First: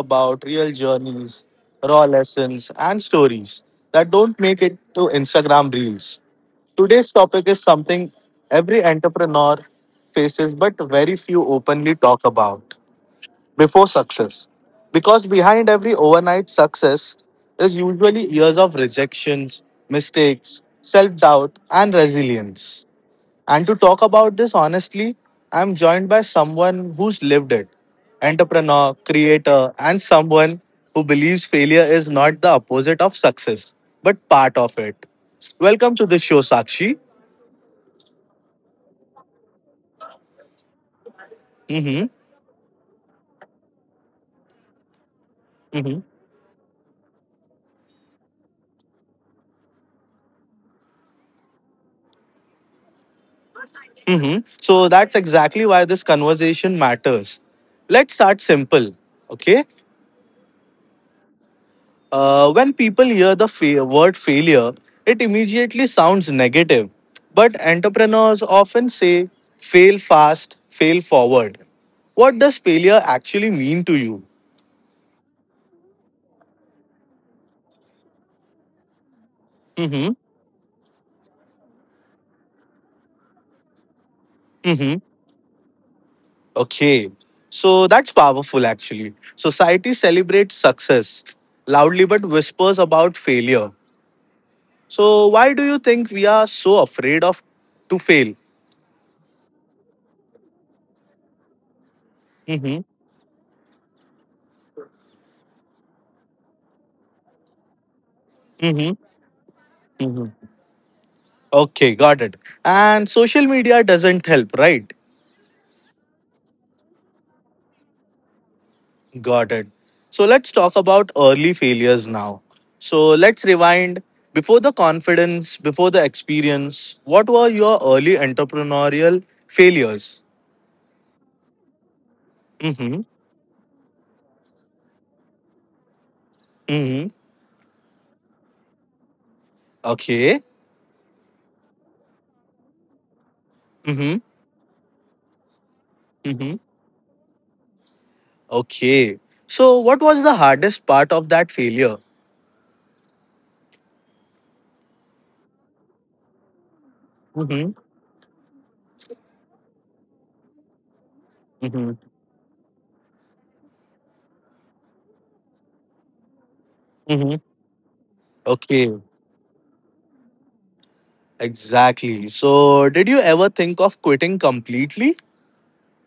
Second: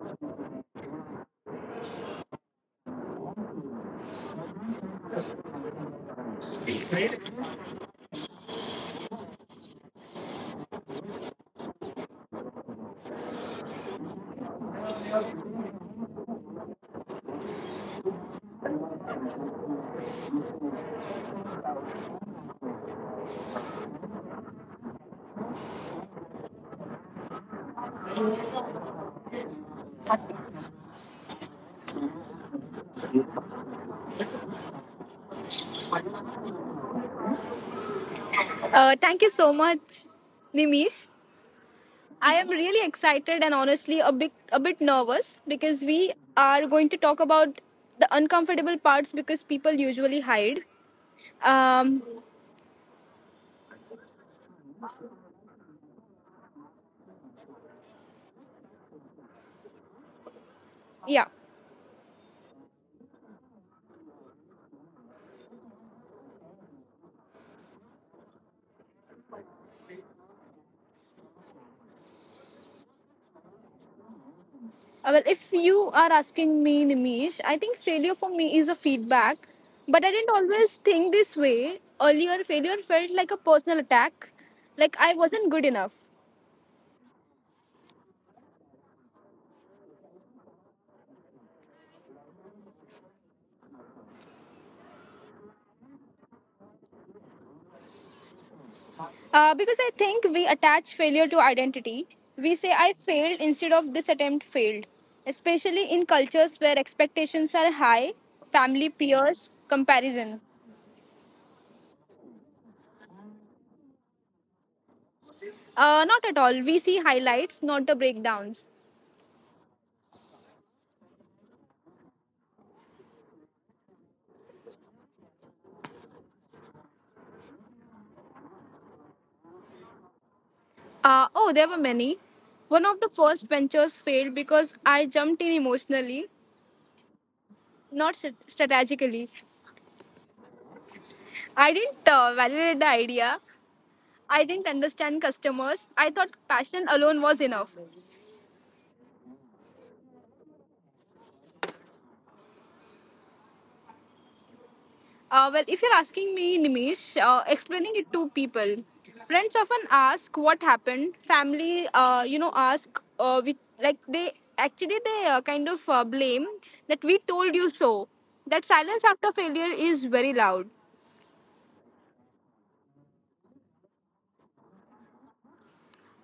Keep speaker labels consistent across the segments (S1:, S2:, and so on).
S1: about real journeys, raw lessons and stories that don't make it to Instagram reels. Today's topic is something every entrepreneur faces but very few openly talk about before success. Because behind every overnight success is usually years of rejections, mistakes, self-doubt and resilience. And to talk about this honestly, I'm joined by someone who's lived it entrepreneur, creator, and someone who believes failure is not the opposite of success, but part of it. Welcome to the show, Sakshi.
S2: Thank you so much, Nimish.
S1: hmm
S2: I am really excited and honestly a bit nervous because we
S1: hmm
S2: are going to talk about the uncomfortable parts because people usually hide. Um,
S1: So that's exactly why this conversation matters. Let's start simple. Okay.
S2: yeah.
S1: When people hear the word failure, it immediately sounds negative. But entrepreneurs often say, fail fast, fail forward. What does failure actually mean to you?
S2: Well, if you are asking me, Nimish, I think failure for me is a feedback, but I
S1: hmm
S2: didn't always think this way. Earlier, failure felt like a personal attack, like
S1: hmm
S2: I wasn't good enough.
S1: Okay. So that's powerful, actually. Society celebrates success loudly but whispers about failure. So, why do you think we are so afraid of to fail?
S2: Because I think we attach failure to identity. We say, I
S1: hmm
S2: failed instead of this attempt failed, especially in cultures where expectations are high, family, peers,
S1: hmm
S2: comparison.
S1: Okay, got it. And social media doesn't help, right?
S2: Not at all. We see highlights, not the breakdowns.
S1: Got it. So let's talk about early failures now. So let's rewind. Before the confidence, before the experience, what were your early entrepreneurial failures?
S2: Oh, there were many. One of the
S1: Mm-hmm.
S2: first ventures failed because I jumped in emotionally,
S1: Mm-hmm.
S2: not strategically.
S1: Okay.
S2: I didn't validate the idea.
S1: Mm-hmm.
S2: I didn't understand customers. I thought
S1: Mm-hmm.
S2: passion alone was enough.
S1: Okay. So what was the hardest part of that failure?
S2: Well, if you're asking me, Nimish,
S1: Mm-hmm.
S2: explaining it to people, friends often ask what happened. Family,
S1: Mm-hmm.
S2: ask we like they actually they kind of blame that we
S1: Mm-hmm.
S2: told you so. That silence
S1: Okay.
S2: after failure is very loud.
S1: Exactly. So did you ever think of quitting completely?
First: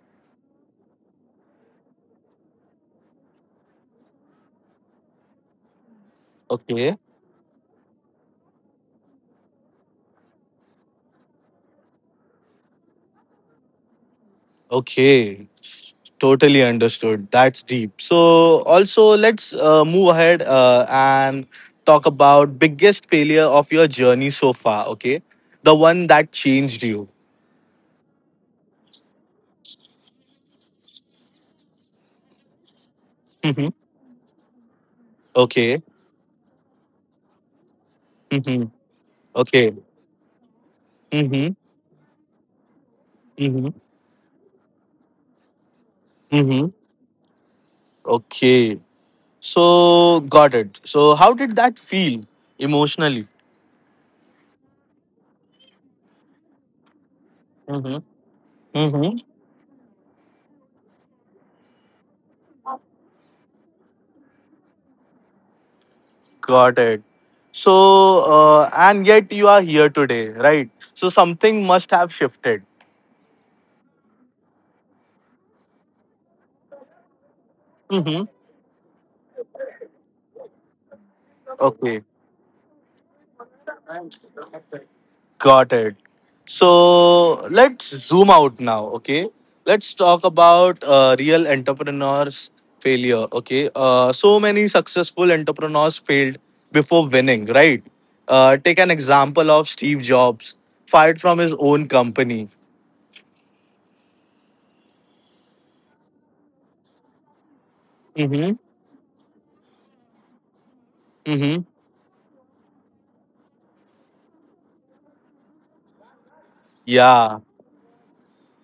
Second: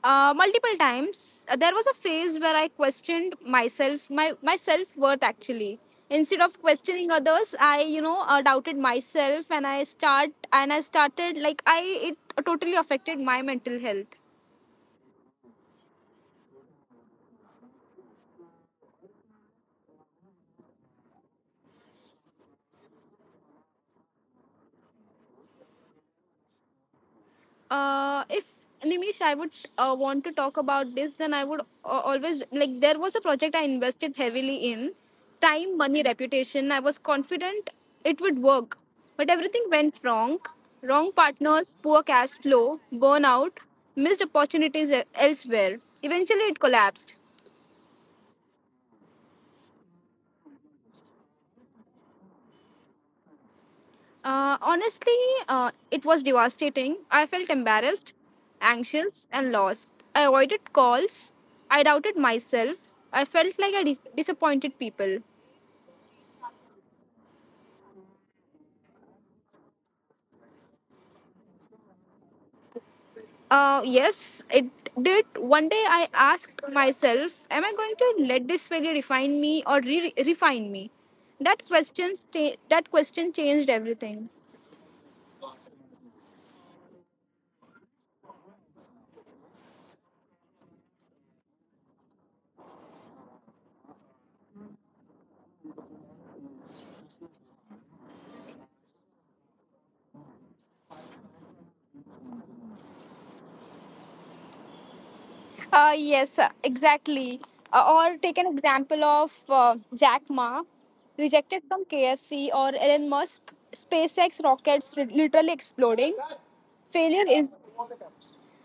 S2: Multiple times. There was a phase where I questioned myself, my self-worth actually, instead of
S1: Okay.
S2: questioning others. I, doubted myself and I started, like I it totally affected my mental health.
S1: Okay, totally understood. That's deep. So, also, let's move ahead and talk about biggest failure of your journey so far. Okay, the one that changed you.
S2: If Nimish, I would want to talk about this. Then I would always like There was a project I
S1: Mm-hmm.
S2: invested heavily in, time,
S1: Okay.
S2: money, reputation. I was confident it would
S1: Mm-hmm.
S2: work, but everything
S1: Okay.
S2: went wrong. Wrong
S1: Mm-hmm.
S2: partners, poor cash flow, burnout,
S1: Mm-hmm.
S2: missed opportunities elsewhere. Eventually, it
S1: Mm-hmm.
S2: collapsed.
S1: Okay. So, got it. So, how did that feel emotionally?
S2: Honestly, it was devastating. I felt
S1: Mm-hmm.
S2: embarrassed,
S1: Mm-hmm.
S2: anxious, and lost. I avoided calls. I doubted myself. I felt like I disappointed people.
S1: Got it. So, and yet you are here today, right? So, something must have shifted.
S2: Yes, it did. One day I asked myself, am I going to
S1: Mm-hmm.
S2: let this failure refine me or refine me? That
S1: Okay,
S2: question, sta- that question changed everything.
S1: got it. So let's zoom out now. Okay, let's talk about real entrepreneurs' failure. Okay, so many successful entrepreneurs failed before winning, right? Take an example of Steve Jobs, fired from his own company.
S2: Yes, exactly. Or take an
S1: Mm-hmm.
S2: example of Jack Ma, rejected
S1: Mm-hmm.
S2: from KFC, or Elon Musk, SpaceX rockets literally exploding. Failure
S1: Yeah,
S2: is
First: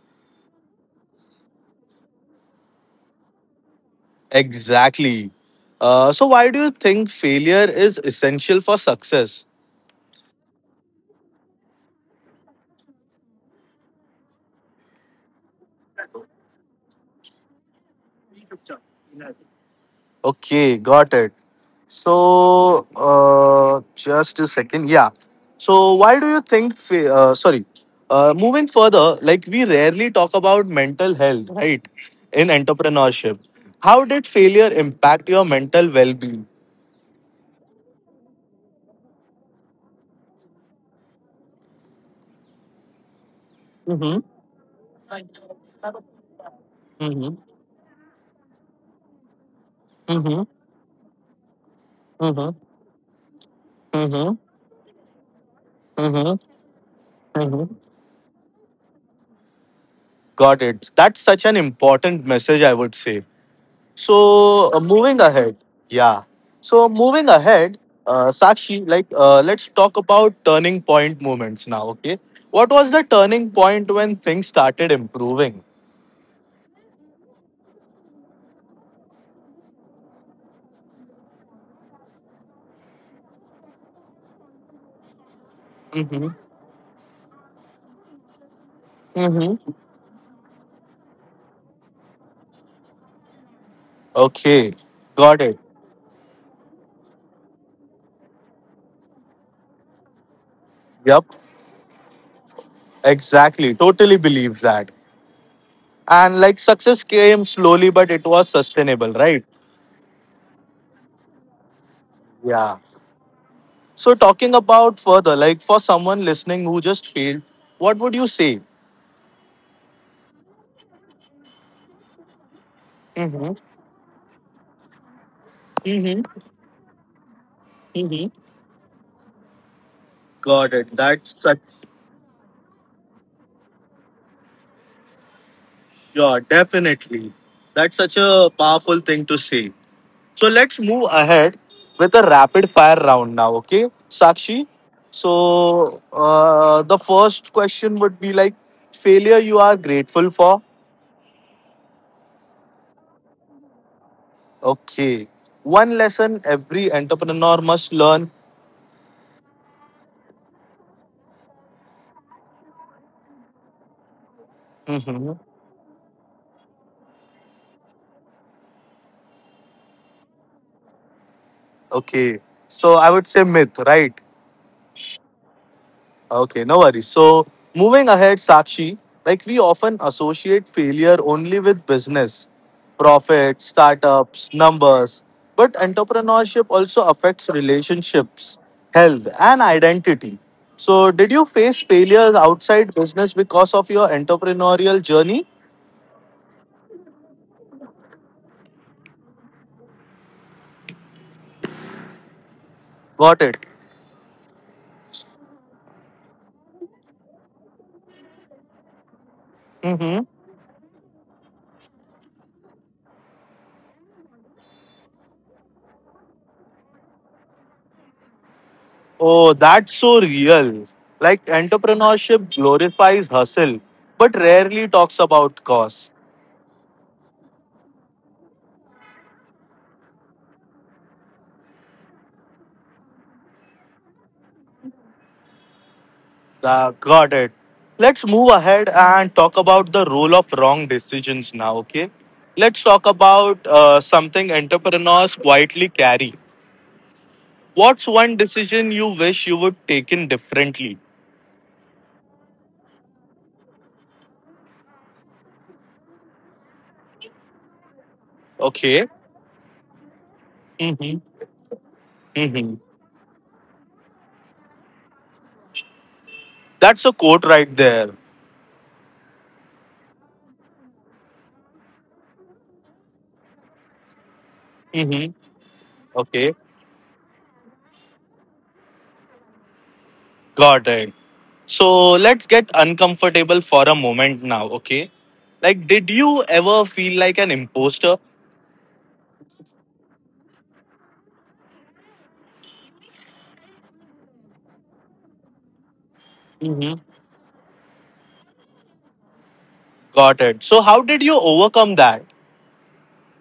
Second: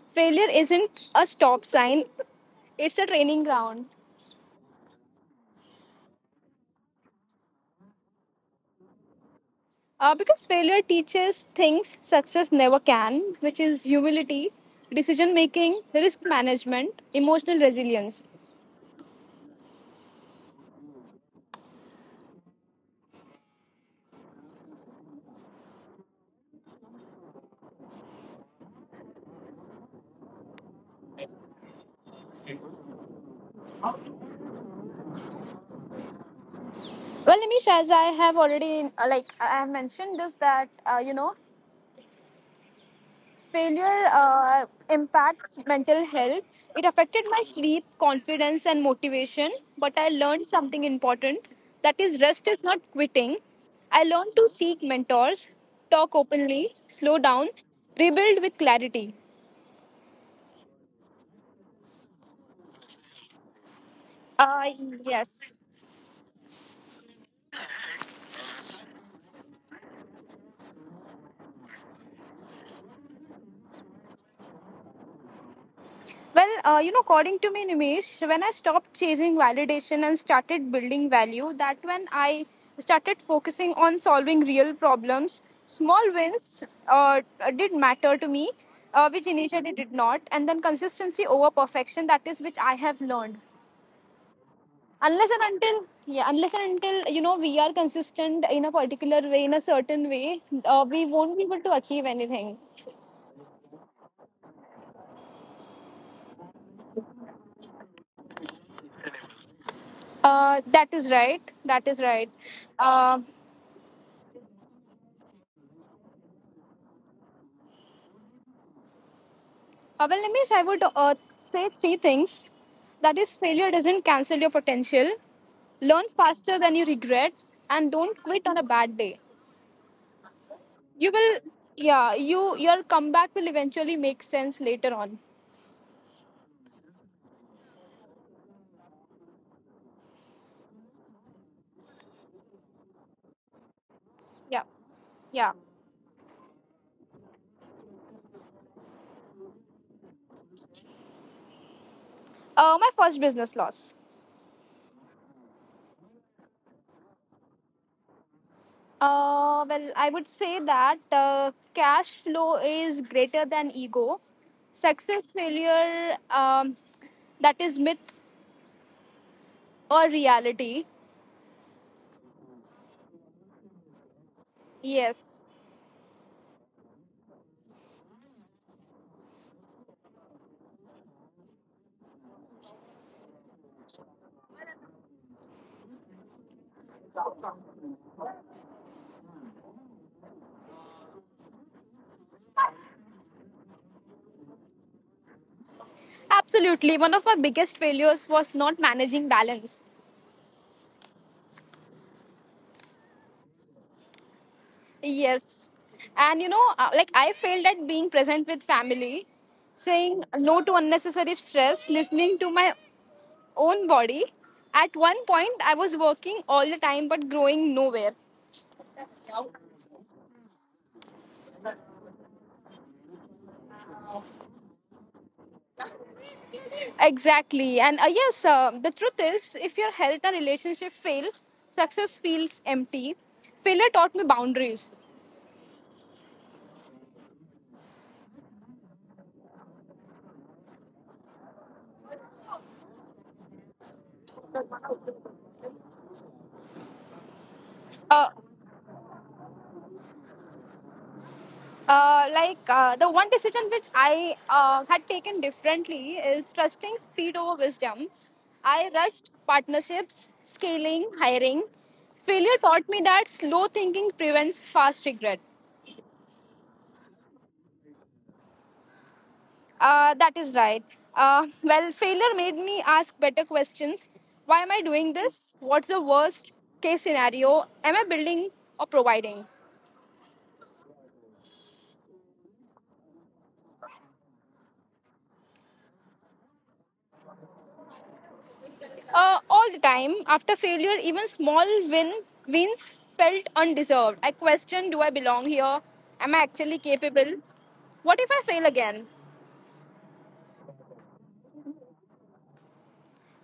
S2: Failure isn't a stop sign; it's a training ground.
S1: exactly. So, why do you think failure is essential for success?
S2: Because failure teaches things success never can, which is humility, decision making, risk management, emotional resilience.
S1: Okay, got it. So, just a second. Yeah. So, why do you think? Sorry. Moving further, like we rarely talk about mental health, right? In entrepreneurship, how did failure impact your mental well-being?
S2: Well, Nimish, as I have already I have mentioned this, that you know failure
S1: Mm-hmm.
S2: impacts mental health. It affected
S1: Mm-hmm.
S2: my sleep, confidence, and motivation. But I learned
S1: Mm-hmm.
S2: something important, that is, rest
S1: Mm-hmm.
S2: is not quitting. I learned to seek mentors, talk
S1: Mm-hmm.
S2: openly, slow down,
S1: Mm-hmm.
S2: rebuild with clarity.
S1: Got it. That's such an important message, I would say.
S2: Uh,
S1: So moving
S2: yes.
S1: ahead, yeah. So moving ahead, Sakshi, like let's talk about turning point moments now. Okay, what was the turning point when things started improving?
S2: Well, according to me, Nimesh, when I stopped chasing validation and started building value, that when I started focusing on solving real problems, small
S1: Mm-hmm.
S2: wins uh, did matter to me, which initially
S1: Mm-hmm.
S2: did not, and then consistency over perfection. That is which I have learned.
S1: Okay, got it.
S2: Unless and until, you know, we are consistent in a particular way, in a certain way, we
S1: Yep,
S2: won't be able to achieve anything.
S1: exactly. Totally believe that. And like success came slowly, but it was sustainable, right?
S2: That is right.
S1: Yeah.
S2: Uh.
S1: So talking about further, like for someone listening who just failed, what would you say?
S2: Well, Nimesh, I would say three things. That is,
S1: Mm-hmm.
S2: failure doesn't cancel your potential. Learn
S1: Mm-hmm.
S2: faster than you regret, and don't quit on a bad day.
S1: Got it.
S2: You will,
S1: That's such
S2: yeah, you, your comeback will eventually make sense later on.
S1: yeah, definitely. That's such a powerful thing to say. So let's move ahead with a rapid fire round now, okay,
S2: Yeah,
S1: Sakshi?
S2: yeah.
S1: So the first question would be like failure you are grateful for.
S2: My first business loss.
S1: Okay, one lesson every entrepreneur must learn.
S2: Well, I would say that cash flow is greater than ego. Success,
S1: hmm
S2: failure, that is myth or reality.
S1: Okay, so I would say myth, right?
S2: Yes.
S1: Okay, no worries. So, moving ahead, Sakshi, like we often associate failure only with business, profits, startups, numbers, but entrepreneurship also affects relationships, health, and identity. So, did you face failures outside business because of your entrepreneurial journey?
S2: Absolutely. One of my biggest failures was not managing balance.
S1: Got it.
S2: Yes. And you know, I failed at being present with family, saying
S1: Mm-hmm.
S2: no to unnecessary stress, listening to my own body. At one point, I was working all the time but growing nowhere.
S1: Oh, that's so real. Like entrepreneurship glorifies hustle, but rarely talks about cost.
S2: Exactly. And the truth is, if your health and relationship fail, success feels empty. Failure taught me boundaries.
S1: Got it. Let's move ahead and talk about the role of wrong decisions now, okay? Let's talk about something entrepreneurs quietly carry. What's
S2: Uh,
S1: one decision you wish you would taken differently?
S2: The one decision which I had taken differently is trusting speed over wisdom. I
S1: Okay.
S2: rushed partnerships, scaling,
S1: Mm-hmm.
S2: hiring. Failure
S1: hmm
S2: taught me that slow thinking prevents fast regret.
S1: That's a quote right there.
S2: That is right. Well, failure made me ask better questions. Why am I doing
S1: Mm-hmm.
S2: this? What's the worst
S1: Okay.
S2: case scenario? Am I building or providing?
S1: Got it. So let's get uncomfortable for a moment now, okay? Like, did you ever feel like an imposter?
S2: All the time. After failure, even small win wins felt undeserved. I questioned, do I belong here? Am I actually
S1: Mm-hmm.
S2: capable? What if I fail again?
S1: Got it. So, how did you overcome that?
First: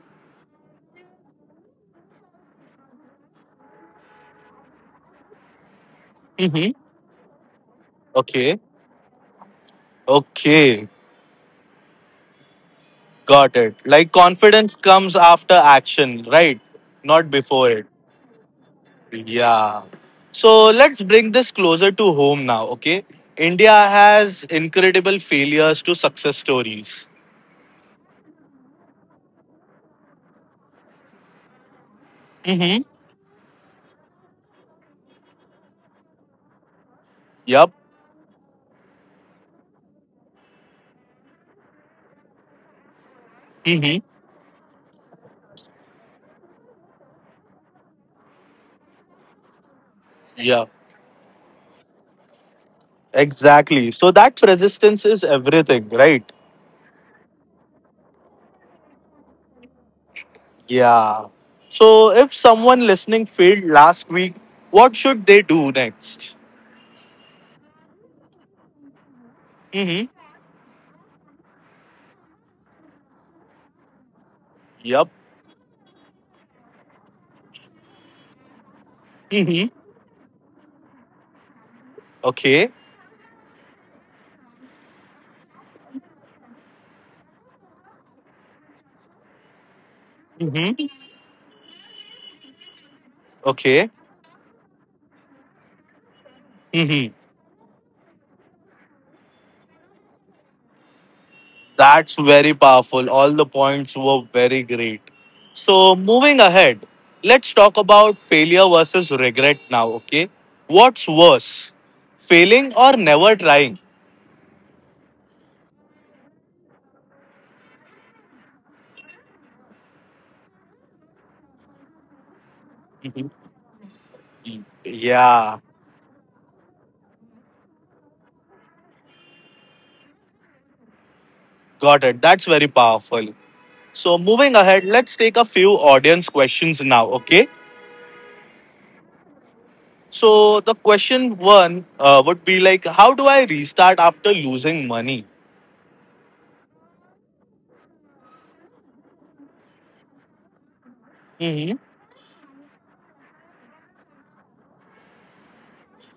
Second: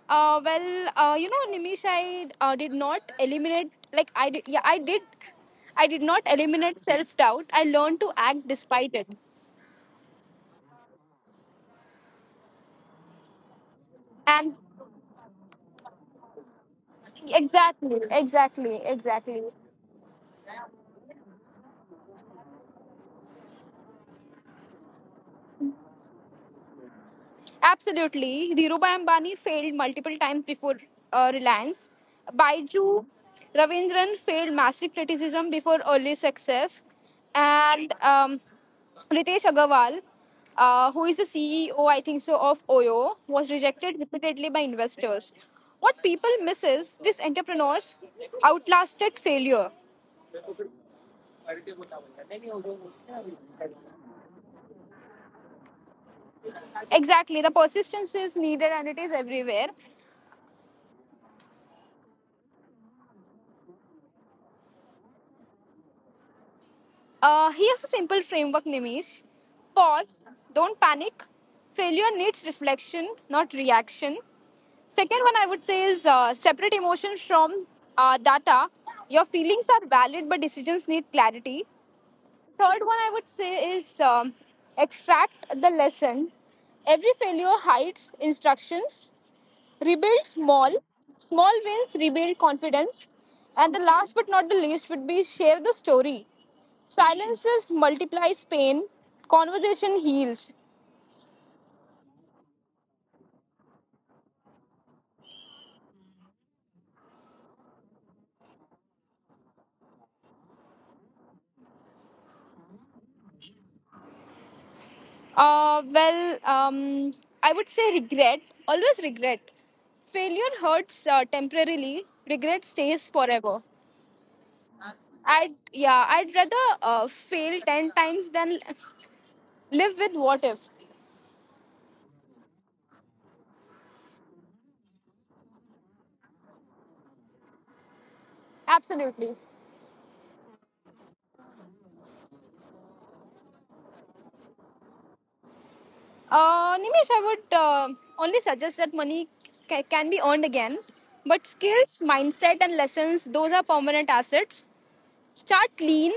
S2: Nimish, I did not eliminate. Like I did, yeah, I did. I did not
S1: Mm-hmm.
S2: eliminate self doubt. I learned to act
S1: Okay.
S2: despite it.
S1: Okay. Got it. Like
S2: And
S1: confidence comes after action, right? Not before it.
S2: Exactly, exactly.
S1: Yeah. So let's bring this closer to home now, okay? India has incredible failures to success stories.
S2: Absolutely. Dhirubhai Ambani failed multiple times before Reliance.
S1: Mm-hmm.
S2: Baiju Ravindran failed massive criticism before early success.
S1: Yep.
S2: And Ritesh Agarwal, who is the CEO, I think so, of Oyo, was rejected
S1: Mm-hmm.
S2: repeatedly by investors. What people miss is these entrepreneurs outlasted failure.
S1: Yeah. Exactly. So that persistence is everything, right?
S2: Exactly. The persistence is needed and it is everywhere.
S1: Yeah. So if someone listening failed last week, what should they do next?
S2: Here's a simple framework, Nimish.
S1: Mm-hmm.
S2: Pause, don't panic. Failure needs reflection, not reaction. Second one I would say is, separate emotions from data. Your feelings
S1: Yep.
S2: are valid, but decisions need clarity.
S1: Okay.
S2: Third one I would say is, extract the lesson. Every failure hides instructions. Rebuild small.
S1: Mm-hmm.
S2: Small wins rebuild confidence. And the
S1: Okay.
S2: last but not the least would be share the story.
S1: Mm-hmm.
S2: Silences multiplies pain. Conversation heals.
S1: That's very powerful. All the points were very great. So, moving ahead, let's talk about failure versus regret now. Okay. What's worse, failing or never trying?
S2: Uh, well, um, I would say regret. Always regret. Failure hurts temporarily. Regret stays
S1: Mhm.
S2: forever. I
S1: Yeah,
S2: yeah. I'd rather fail 10 times than live with what if.
S1: got it. That's very powerful. So, moving ahead, let's take a few audience questions now, okay?
S2: Absolutely.
S1: So, the question one would be like, how do I restart after losing money?
S2: Nimesh, I would only suggest that money can be earned again, but
S1: Mm-hmm.
S2: skills, mindset, and lessons, those are permanent assets. Start lean,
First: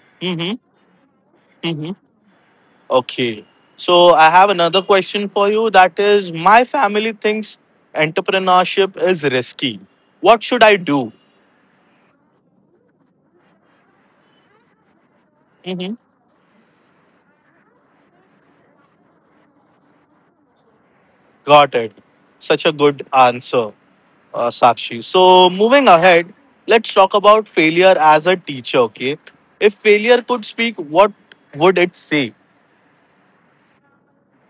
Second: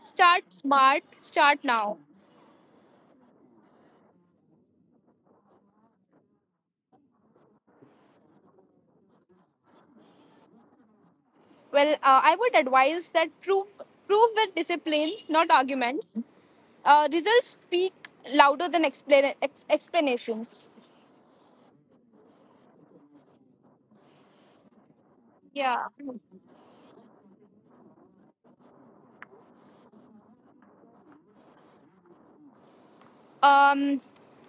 S2: start
S1: Mm-hmm.
S2: smart, start now.
S1: Okay. So I have another question for you. That is, my family thinks entrepreneurship is risky. What should I do?
S2: Well, I would advise that prove with discipline, not
S1: hmm
S2: arguments. Results speak louder than explanations.
S1: Got it. Such a good answer, Sakshi. So
S2: Yeah.
S1: moving ahead, let's talk about failure as a teacher. Okay. If failure could speak, what would it say?
S2: Um.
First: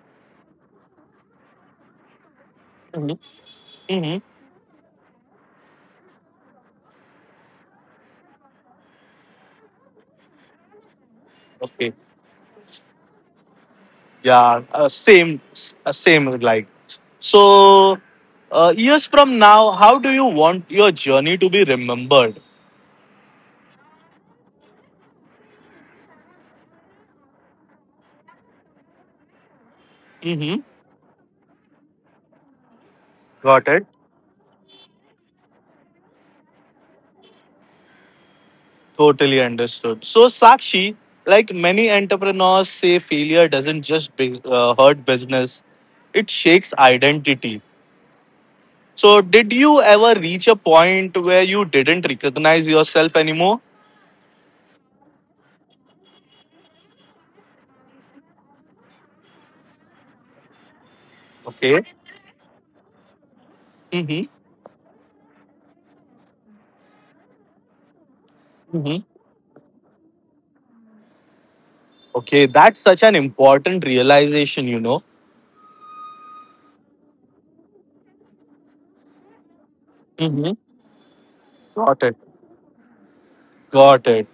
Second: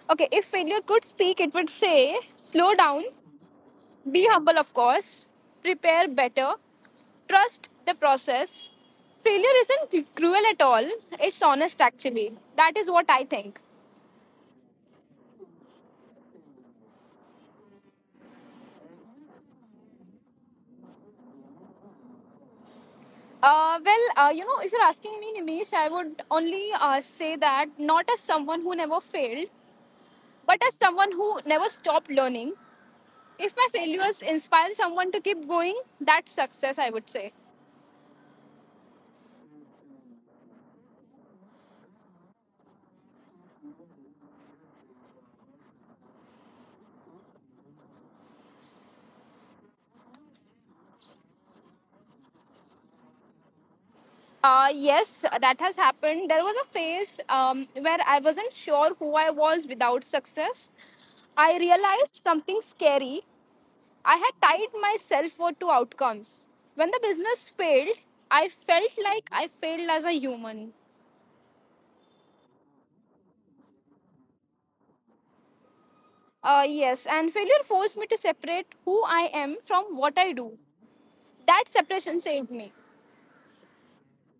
S2: Okay. If failure could speak, it would say, "Slow down.
S1: hmm
S2: Be humble, of course. Prepare better. Trust the process." Failure isn't cruel at all. It's honest,
S1: Okay.
S2: actually. That is what I think.
S1: Yeah. Same. Like. So, years from now, how do you want your journey to be remembered?
S2: If you're asking me, Nimish, I would only say, that not as someone who never failed, but
S1: Mm-hmm.
S2: as someone who never stopped learning. If my
S1: Got it.
S2: failures inspire someone to keep going, that's success, I would say.
S1: Totally understood. So, Sakshi, like many entrepreneurs say, failure doesn't just hurt business, it shakes identity. So, did you ever reach a point where you didn't recognize yourself anymore?
S2: Yes, that has happened. There was a phase where I wasn't sure who I was without success. I
S1: Okay.
S2: realized something scary. I had
S1: Mm-hmm.
S2: tied my self worth to outcomes. When the business failed, I felt
S1: Mm-hmm.
S2: like I failed as a human.
S1: Okay, that's such an important realization, you know.
S2: Yes, and failure forced me to separate who I am from what I do.
S1: Mm-hmm.
S2: That
S1: Got
S2: separation
S1: it.
S2: saved me.
S1: Got it.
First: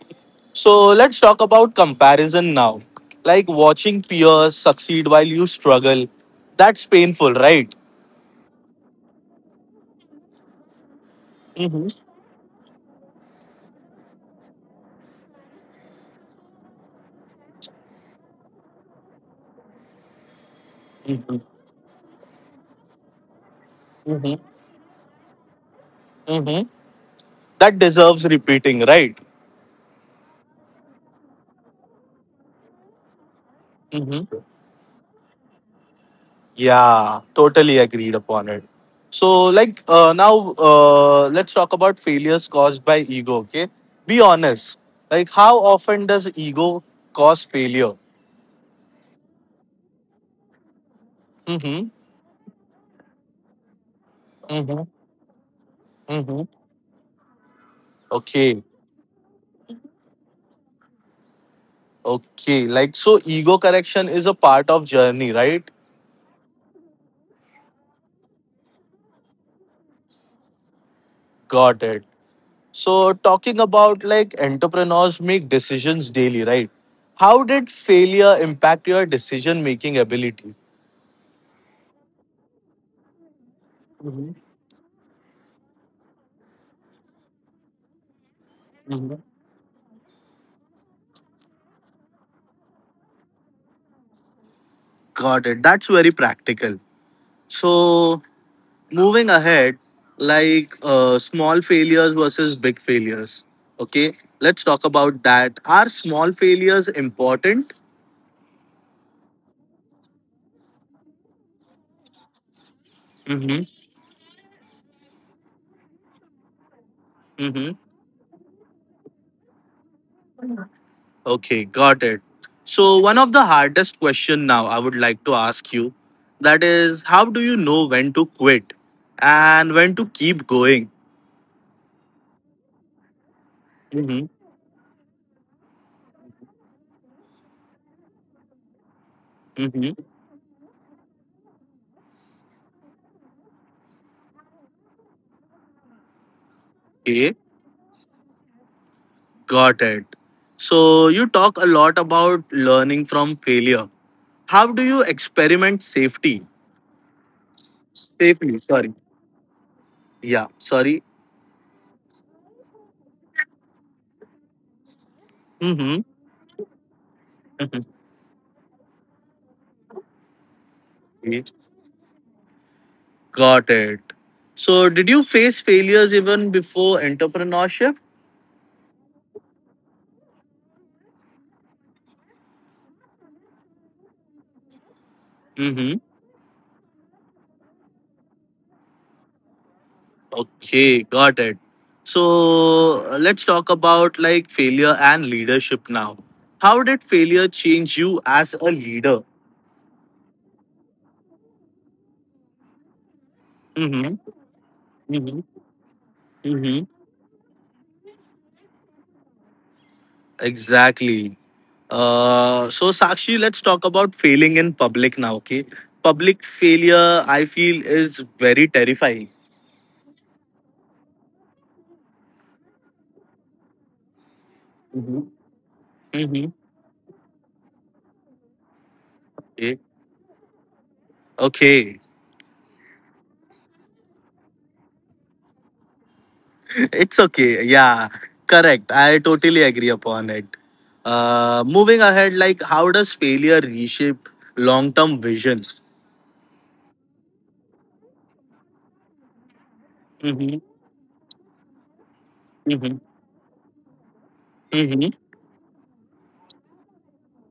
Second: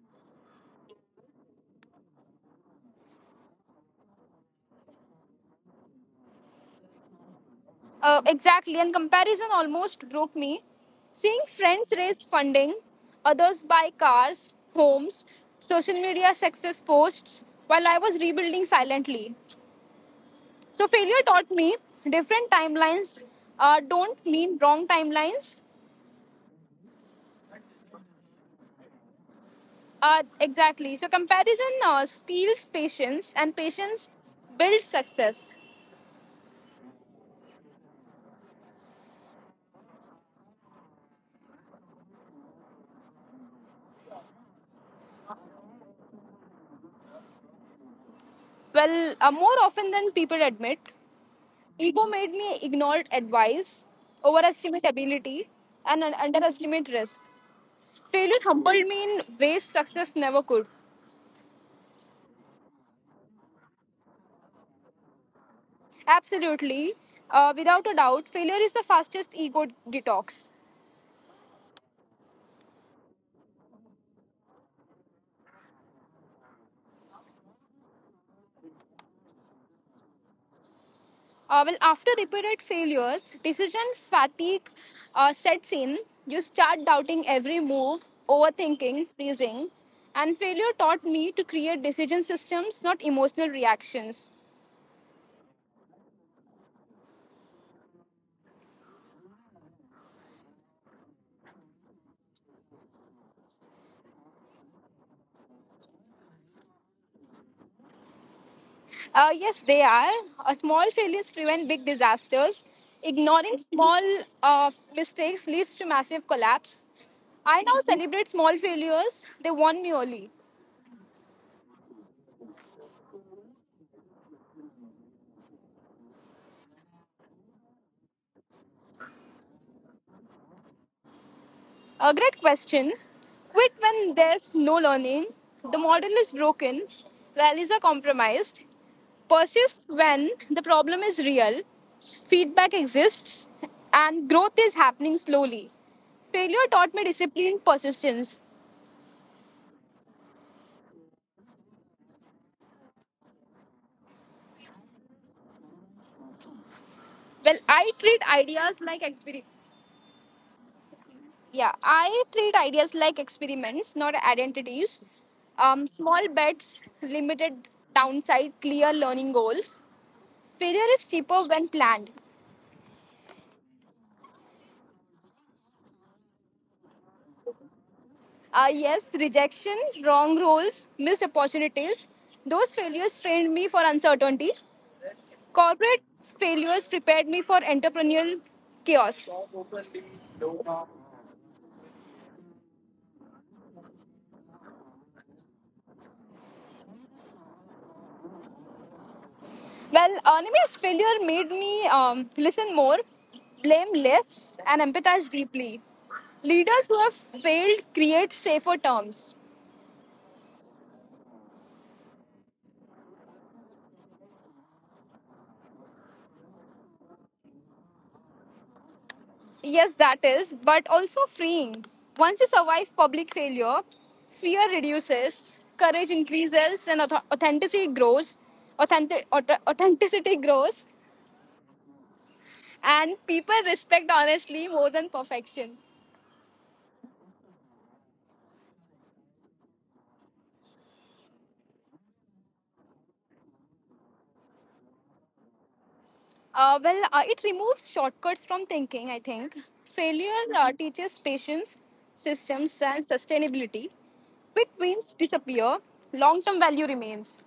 S1: So let's talk about comparison now. Like watching peers succeed while you struggle. That's painful, right?
S2: Exactly, and comparison almost broke me. Seeing
S1: Mm-hmm.
S2: friends raise funding, others buy cars, homes, social media success posts, while I was rebuilding silently. So, failure taught me different timelines don't
S1: Mm-hmm.
S2: mean wrong timelines.
S1: Mm-hmm. That deserves repeating, right?
S2: Exactly. So, comparison steals patience, and patience
S1: Mm-hmm.
S2: builds success.
S1: Yeah, totally agreed upon it. So, like, now let's talk about failures caused by ego, okay? Be honest. Like, how often does ego cause failure?
S2: Well, more often than people admit,
S1: Mm-hmm.
S2: ego made me ignore advice, overestimate ability, and underestimate risk. Failure
S1: Okay.
S2: humbled me in ways success never could.
S1: Okay, like so ego correction is a part of journey, right?
S2: Absolutely, without a doubt, failure is the fastest ego detox.
S1: Got it. So talking about like entrepreneurs make decisions daily, right? How did failure impact your decision making ability?
S2: Well, after repeated failures, decision
S1: Mhm,
S2: fatigue sets in. You start doubting every move, overthinking,
S1: mhm.
S2: freezing. And failure taught me to create decision systems, not emotional reactions.
S1: Got it. That's very practical. So moving ahead, like small failures versus big failures. Okay, let's talk about that. Are small failures important?
S2: Yes, they are. Small failures prevent big disasters. Ignoring
S1: Mm-hmm.
S2: small mistakes leads to massive collapse. I now celebrate small failures. They won me early.
S1: Okay, got it. So one of the hardest question now I would like to ask you that is how do you know when to quit and when to keep going?
S2: A great question. Quit when
S1: hmm
S2: there's no learning. The model is broken. Values are compromised. Persist
S1: hmm
S2: when the problem is real. Feedback exists. And growth is happening slowly. Failure taught me
S1: Okay,
S2: discipline, persistence.
S1: got it. So you talk a lot about learning from failure. How do you experiment safety?
S2: Well, I treat
S1: Safely,
S2: ideas like
S1: sorry.
S2: experiments.
S1: Yeah, sorry.
S2: Yeah, I treat ideas like experiments, not identities.
S1: Mm-hmm.
S2: Small bets, limited downside, clear learning goals. Failure is cheaper
S1: Okay.
S2: when planned.
S1: Got it. So did you face failures even before entrepreneurship?
S2: Yes, rejection, wrong roles, missed opportunities. Those failures trained me for uncertainty. Corporate failures prepared me for entrepreneurial chaos.
S1: Okay, got it. So let's talk about like failure and leadership now. How did failure change you as a leader?
S2: Well, Anime's failure made me listen more, blame
S1: Mm-hmm.
S2: less, and empathize
S1: Mm-hmm.
S2: deeply.
S1: Mm-hmm.
S2: Leaders who have failed create safer terms.
S1: Exactly. So Sakshi, let's talk about failing in public now. Okay, public failure I feel is very terrifying.
S2: Yes, that is, but also freeing. Once you survive public failure, fear
S1: Mm-hmm.
S2: reduces, courage
S1: Mm-hmm.
S2: increases, and authenticity grows.
S1: Okay.
S2: Authenticity grows,
S1: Okay.
S2: and people respect honestly more than perfection.
S1: It's okay. Yeah, correct. I totally agree upon it. Moving ahead, like how does failure reshape long-term visions?
S2: It removes shortcuts from thinking, I think. Failure
S1: Mm-hmm.
S2: teaches patience, systems,
S1: Mm-hmm.
S2: and sustainability. Quick
S1: Mm-hmm.
S2: wins disappear, long term value remains.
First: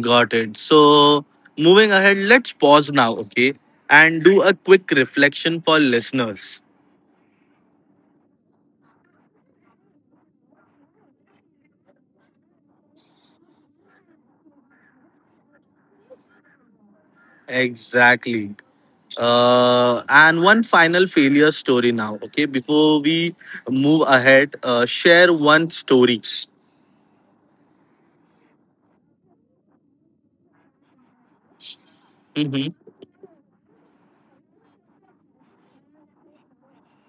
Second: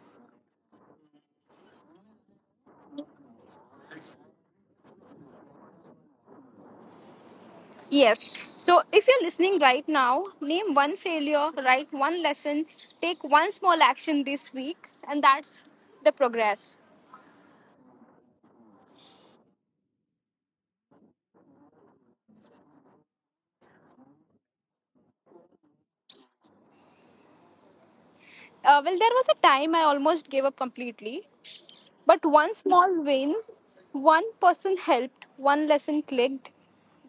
S1: Got it. So moving ahead, let's pause now, okay, and do a quick reflection for listeners.
S2: Yes. So if you're listening right now, name one failure, write one lesson, take one small action this week, and that's the progress.
S1: Exactly. And one final failure story now, okay? Before we move ahead, share one story.
S2: Well, there was a time I almost gave up completely. But one
S1: Mm-hmm.
S2: small win, one person helped, one lesson clicked.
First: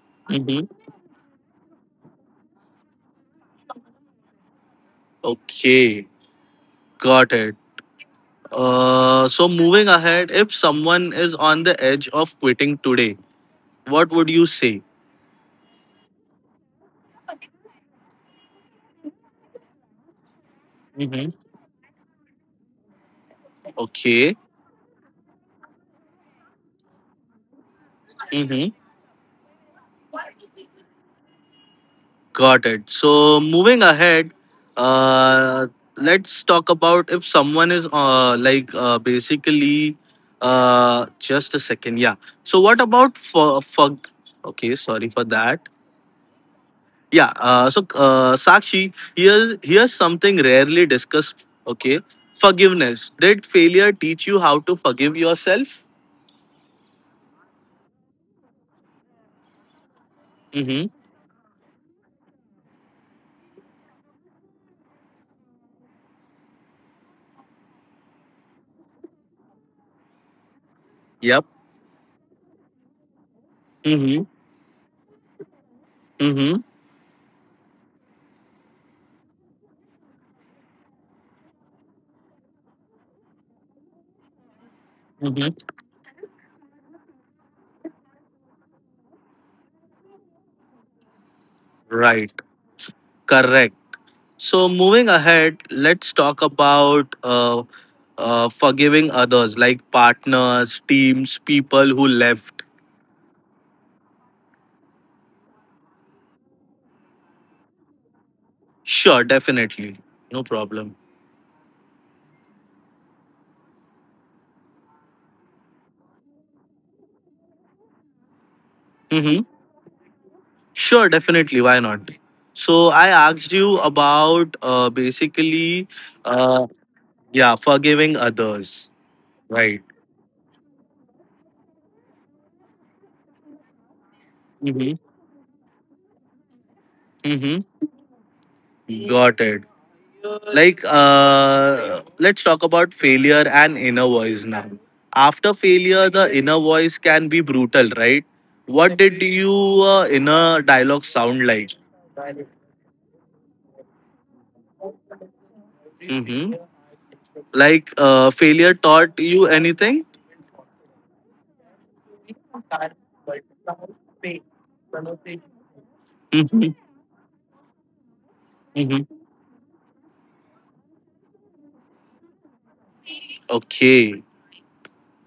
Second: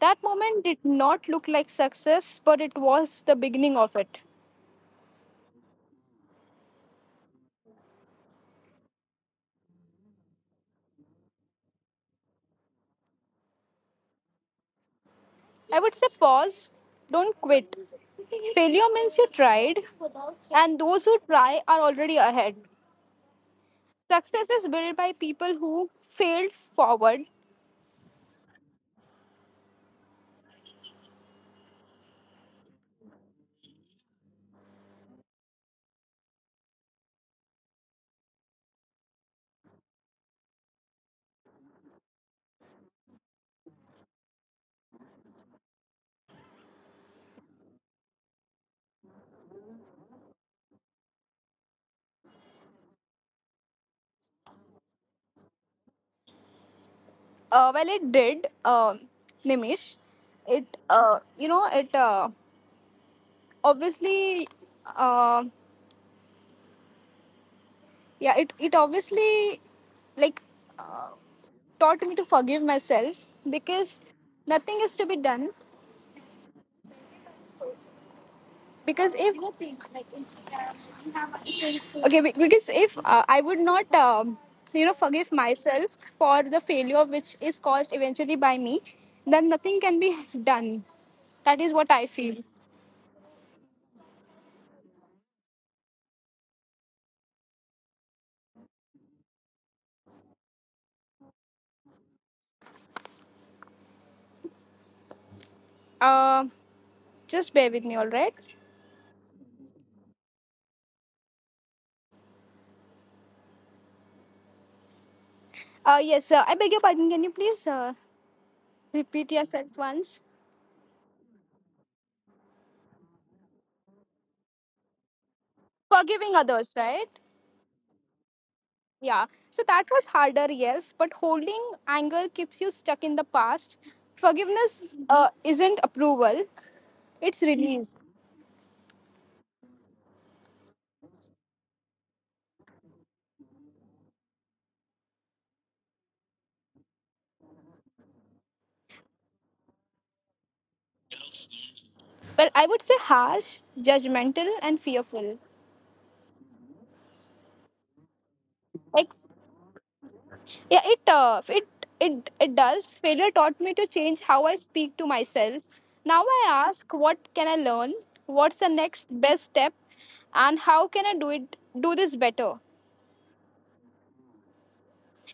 S2: That moment
S1: Mm-hmm.
S2: did not look like success, but it was the beginning of it.
S1: Okay, got it. So moving ahead, if someone is on the edge of quitting today, what would you say?
S2: I would say pause, don't quit. Failure means you tried, and those who
S1: hmm
S2: try are already ahead.
S1: Okay,
S2: Success is built by people who failed forward.
S1: hmm got it. So moving ahead, uh, let's talk about if someone is basically just a second. Yeah. So what about for okay, sorry for that. Yeah. Sakshi, here's something rarely discussed. Okay, forgiveness. Did failure teach you how to forgive yourself?
S2: Well, it did, Nimish. It,
S1: Mm-hmm.
S2: you know, it Obviously. Uh, yeah, it obviously like
S1: Yep.
S2: taught me to forgive myself because
S1: Mm-hmm.
S2: nothing is to be done
S1: Mm-hmm.
S2: because if okay be- because if I would not forgive
S1: Mm-hmm.
S2: myself for the failure which is caused eventually by me, then nothing can be done. That is what I
S1: Right.
S2: feel.
S1: Correct. So, moving ahead, let's talk about forgiving others, like partners, teams, people who left.
S2: uh, just bear with me, all right?
S1: Sure, definitely, no problem.
S2: Yes, I beg your pardon, can you please repeat
S1: Mm-hmm.
S2: yourself once?
S1: Sure, definitely. Why not? So I asked you about basically,
S2: Forgiving
S1: uh,
S2: others, right?
S1: yeah, forgiving others,
S2: Yeah, so that
S1: right?
S2: was harder, yes, but holding anger keeps you stuck in the past. Forgiveness
S1: Mm-hmm.
S2: isn't approval, it's
S1: Mm-hmm.
S2: release.
S1: Got it. Like, let's talk about failure and inner voice now. After failure, the inner voice can be brutal, right? What did you inner dialogue sound like?
S2: Well, I would say harsh, judgmental, and fearful.
S1: Mm-hmm. Like, failure
S2: Like,
S1: taught you anything?
S2: yeah, it it does. Failure taught me to change how I speak to myself. Now I
S1: Mm-hmm.
S2: ask, what can I learn? What's the next
S1: Mm-hmm.
S2: best step? And how can I do it? Do this better?
S1: Okay.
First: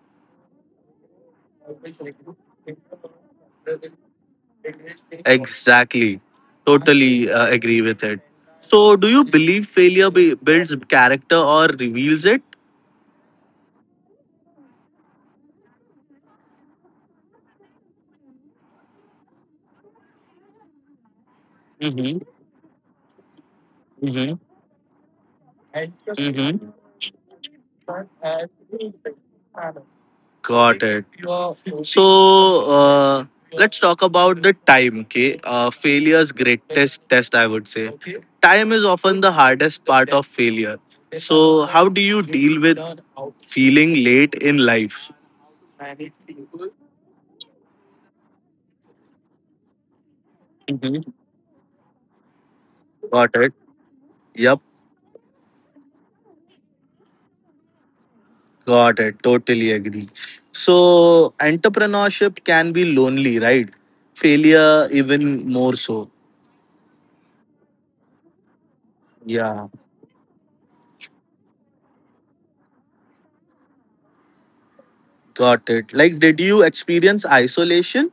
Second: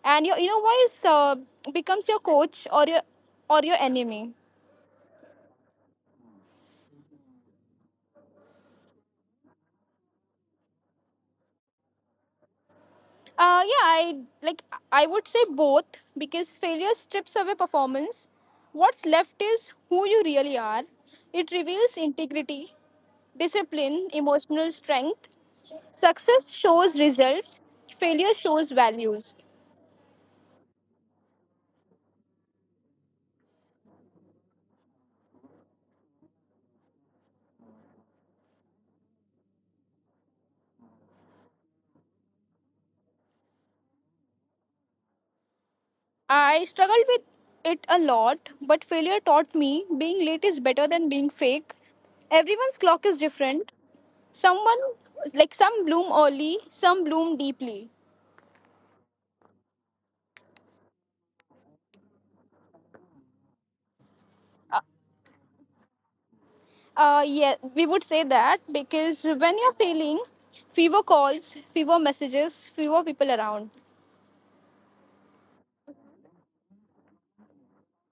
S2: And your inner voice becomes your coach or your enemy.
S1: Exactly. Totally agree with it. So, do you believe builds character or reveals it?
S2: Yeah, I like I would say both, because failure strips away performance. What's left is who you really are. It reveals
S1: Mm-hmm.
S2: integrity, discipline,
S1: Mm-hmm.
S2: emotional strength. Success
S1: Mm-hmm.
S2: shows results, failure shows values.
S1: Got it. So, let's talk about the time, okay? Failure's greatest test, I would say. Time is often the hardest part of failure. So, how do you deal with feeling late in life?
S2: I struggled with it a lot, but failure taught me being late is better than
S1: Mhm.
S2: being fake. Everyone's clock is
S1: Got it.
S2: different.
S1: Yep.
S2: Someone some bloom early, some bloom deeply.
S1: Got it. Totally agree. So, entrepreneurship can be lonely, right? Failure, even more so.
S2: Yeah, we would say that because when
S1: Yeah.
S2: you're failing, fewer calls, fewer messages, fewer people around.
S1: Got it. Like, did you experience isolation?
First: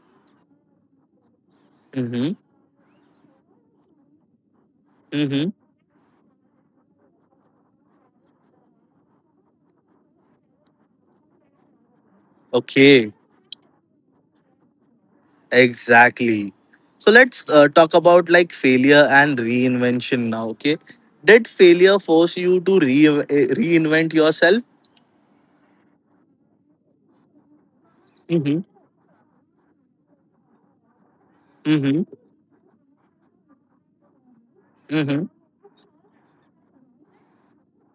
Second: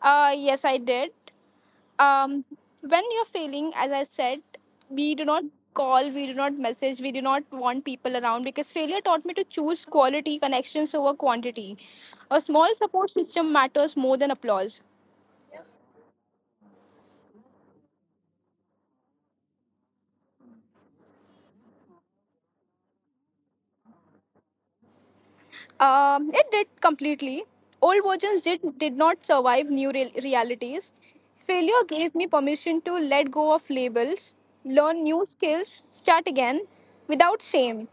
S2: Yes, I did.
S1: Mm
S2: Um, when you're failing, as I said, we
S1: hmm.
S2: do
S1: Mm
S2: not
S1: hmm.
S2: call, we do not message, we do not want people around, because failure taught me to choose quality connections over quantity. A small support
S1: Okay.
S2: system matters more than applause.
S1: Exactly. So, let's talk about like failure and reinvention now, okay? Did failure force you to reinvent yourself?
S2: It did completely. Old versions
S1: Mm
S2: did
S1: hmm.
S2: did not survive new realities.
S1: Mm
S2: Failure
S1: hmm.
S2: gave me permission to let go of labels, learn
S1: Mm
S2: new
S1: hmm.
S2: skills, start again without shame.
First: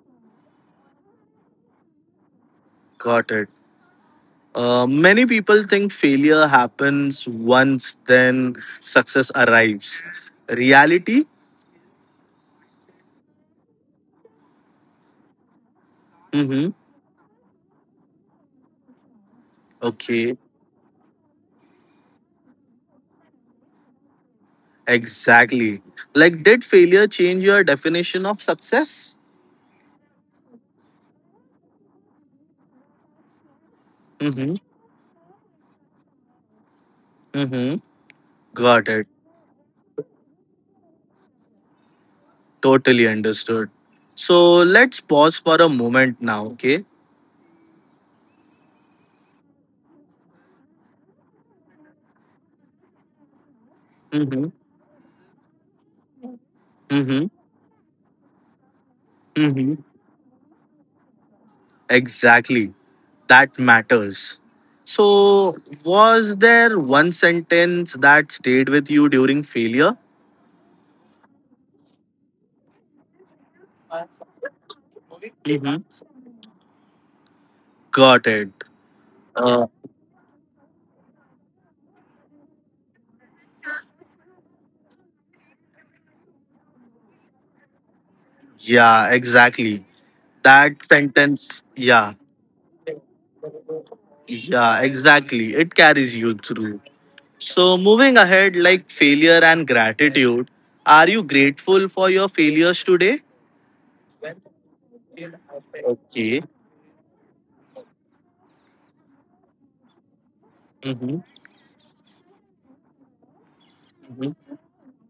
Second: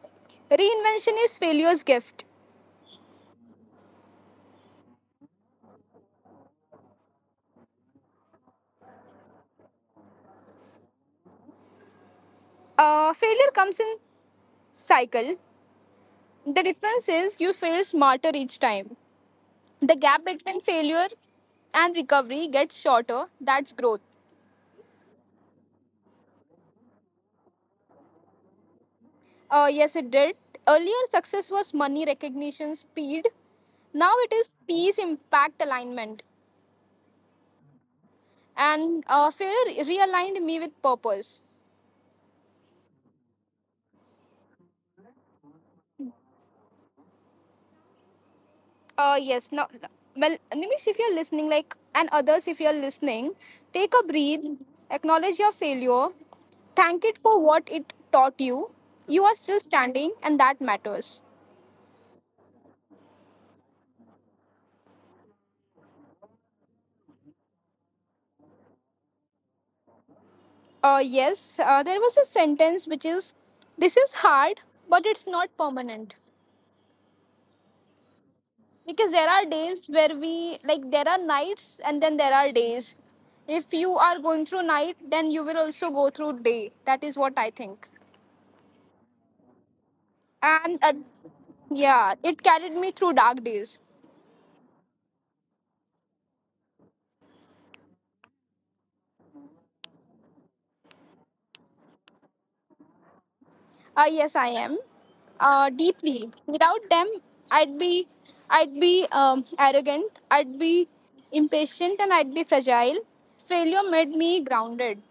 S2: Reinvention is failure's gift.
S1: Got it. Many people think failure happens once, then success arrives. Reality?
S2: Failure comes in cycle. The
S1: Mm-hmm.
S2: difference is you fail smarter each time. The gap
S1: Okay,
S2: between failure and recovery gets shorter. That's growth.
S1: exactly. Like, did failure change your definition of success?
S2: Yes, it did. Earlier, success was money, recognition, speed. Now it
S1: Mm-hmm.
S2: is peace, impact, alignment.
S1: Mm-hmm. Got
S2: And
S1: it.
S2: failure realigned me with purpose.
S1: Totally understood. So let's pause for a moment now, okay?
S2: Yes, now, well, Nimish, if you're listening, like, and others, if you're listening, take a breath,
S1: Mm-hmm.
S2: acknowledge your failure, thank it
S1: Mm-hmm.
S2: for what it taught you. You are still
S1: Mm-hmm.
S2: standing, and that matters.
S1: Exactly. That matters. So, was there one sentence that stayed with you during failure?
S2: Yes, there was a sentence which is, this is hard, but it's not
S1: hmm
S2: permanent.
S1: Got it.
S2: Because there are
S1: Uh,
S2: days where we like there are nights and then there are days. If you are going through night, then you will also go through day. That is what I think.
S1: yeah, exactly.
S2: And
S1: That sentence,
S2: yeah,
S1: yeah,
S2: it carried me through dark days.
S1: yeah, exactly. It carries you through. So, moving ahead, like failure and gratitude, are you grateful for your failures today?
S2: Yes, I am, deeply.
S1: Okay.
S2: Without them, i'd be I'd be arrogant, I'd be
S1: Mm-hmm.
S2: impatient, and I'd be fragile. Failure made me grounded.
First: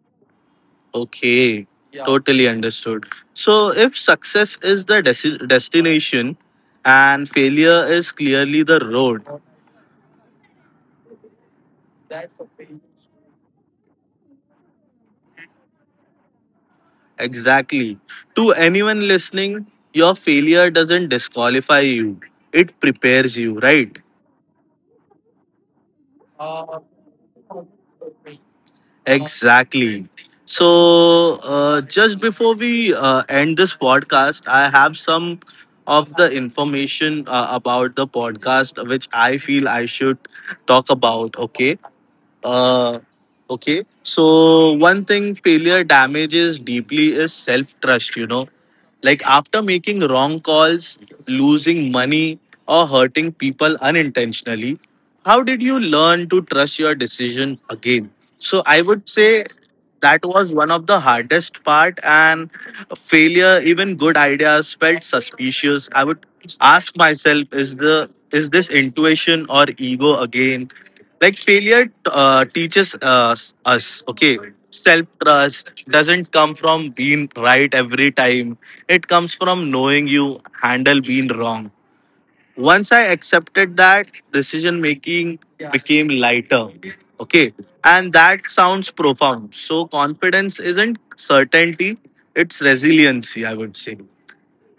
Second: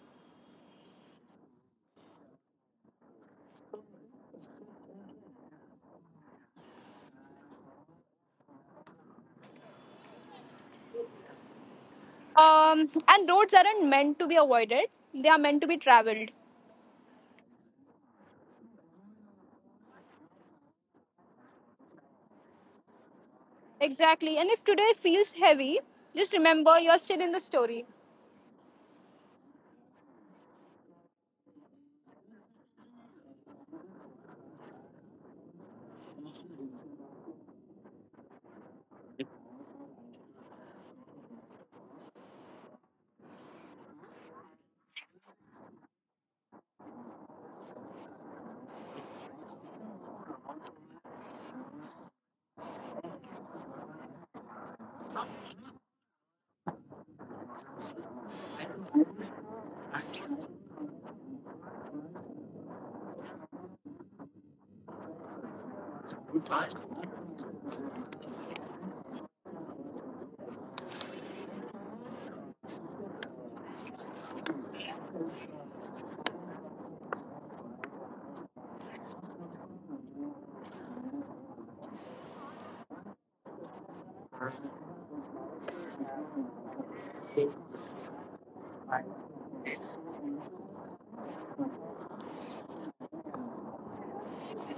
S1: Okay. Totally understood. So, if success is the destination and failure is clearly the road,
S2: And roads aren't meant to be avoided, they are meant to be traveled.
S1: exactly. To anyone listening, your failure doesn't disqualify you, it prepares you, right?
S2: Exactly. And if today feels heavy, just remember you're still in the story.
S1: Exactly. So, just before we end this podcast, I have some of the information about the podcast which I feel I should talk about, okay? Uh, okay. So one thing failure damages deeply is self trust. You know, like after making wrong calls, losing money, or hurting people unintentionally, how did you learn to trust your decision again? So I would say that was one of the hardest part and failure even good ideas felt suspicious. I would ask myself, is this intuition or ego again? Like failure teaches us. Okay, self trust doesn't come from being right every time, it comes from knowing you handle being wrong. Once I accepted that, decision making became lighter. Okay, and that sounds profound. So confidence isn't certainty, it's resiliency, I would say.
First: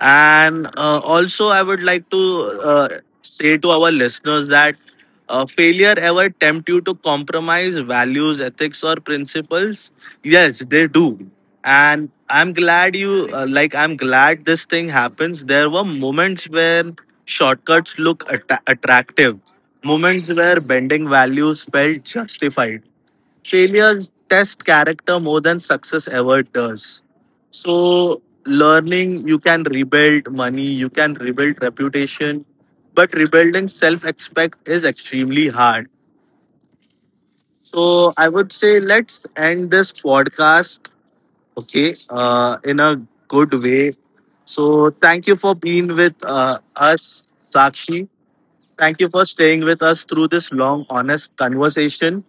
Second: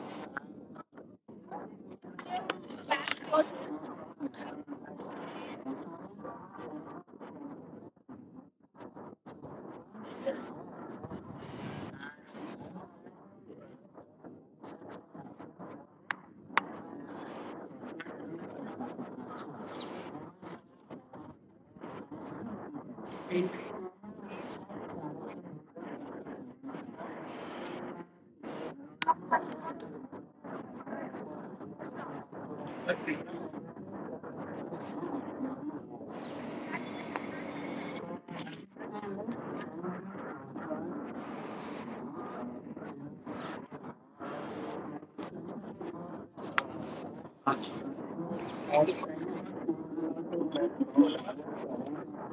S1: And also, I would like to say to our listeners that failure ever tempt you to compromise values, ethics, or principles? Yes, they do. And I'm glad you I'm glad this thing happens. There were moments where shortcuts look atta attractive, moments where bending values felt justified. Failures test character more than success ever does. So, learning, you can rebuild money, you can rebuild reputation, but rebuilding self expect is extremely hard. So, I would say let's end this podcast, okay, in a good way. So, thank you for being with us, Sakshi. Thank you for staying with us through this long, honest conversation.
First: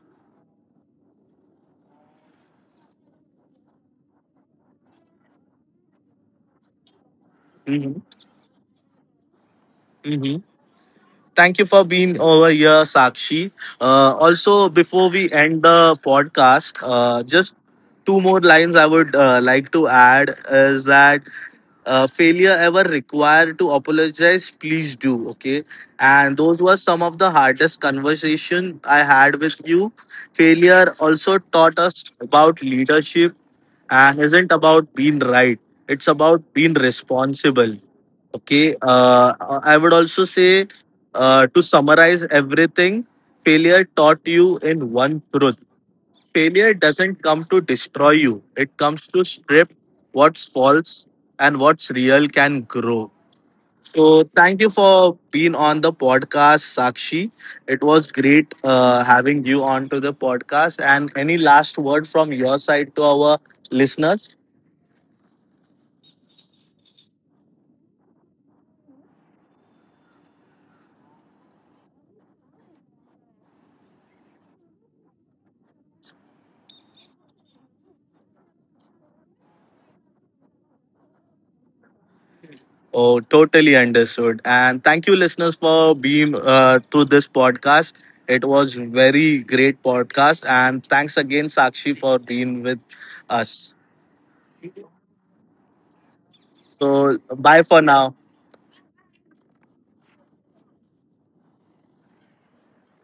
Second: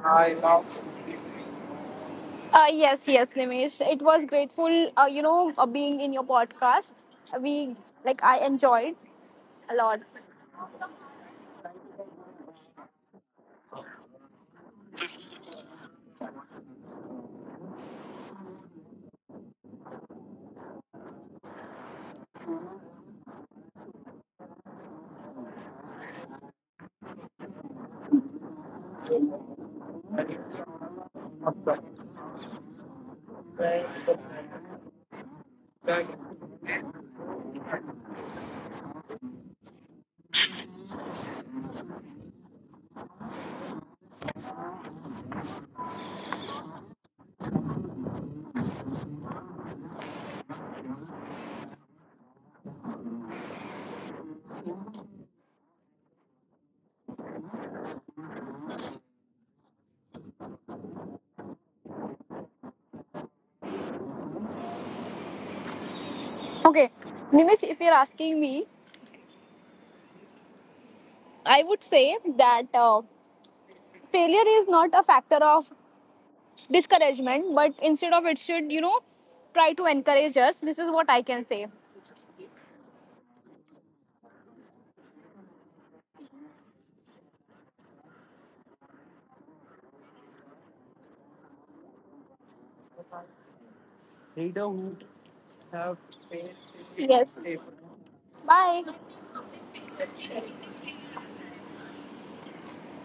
S2: Yes, yes, Nimesh. It was grateful, being in your podcast. We,
S1: Mhm.
S2: I enjoyed a lot.
S1: Mhm. Thank you for being over here, Sakshi. Also, before we end the podcast, just two more lines I would like to add is that failure ever required to apologize, please do. Okay, and those were some of the hardest conversation I had with you. Failure also taught us about leadership and isn't about being right; it's about being responsible. Okay. I would also say, to summarize everything, failure taught you in one truth. Failure doesn't come to destroy you, it comes to strip what's false and what's real can grow. So, thank you for being on the podcast, Sakshi. It was great having you on to the podcast. And any last word from your side to our listeners?
S2: Okay, Nimesh, if you're asking me, I would say that failure is not a factor of discouragement, but instead of it should, try to encourage us. This is what I can say.
S1: Oh, totally understood. And thank you, listeners, for being to this podcast. It was very great podcast, and thanks again, Sakshi, for being with us. So,
S2: Yes.
S1: bye for now.
S2: Bye.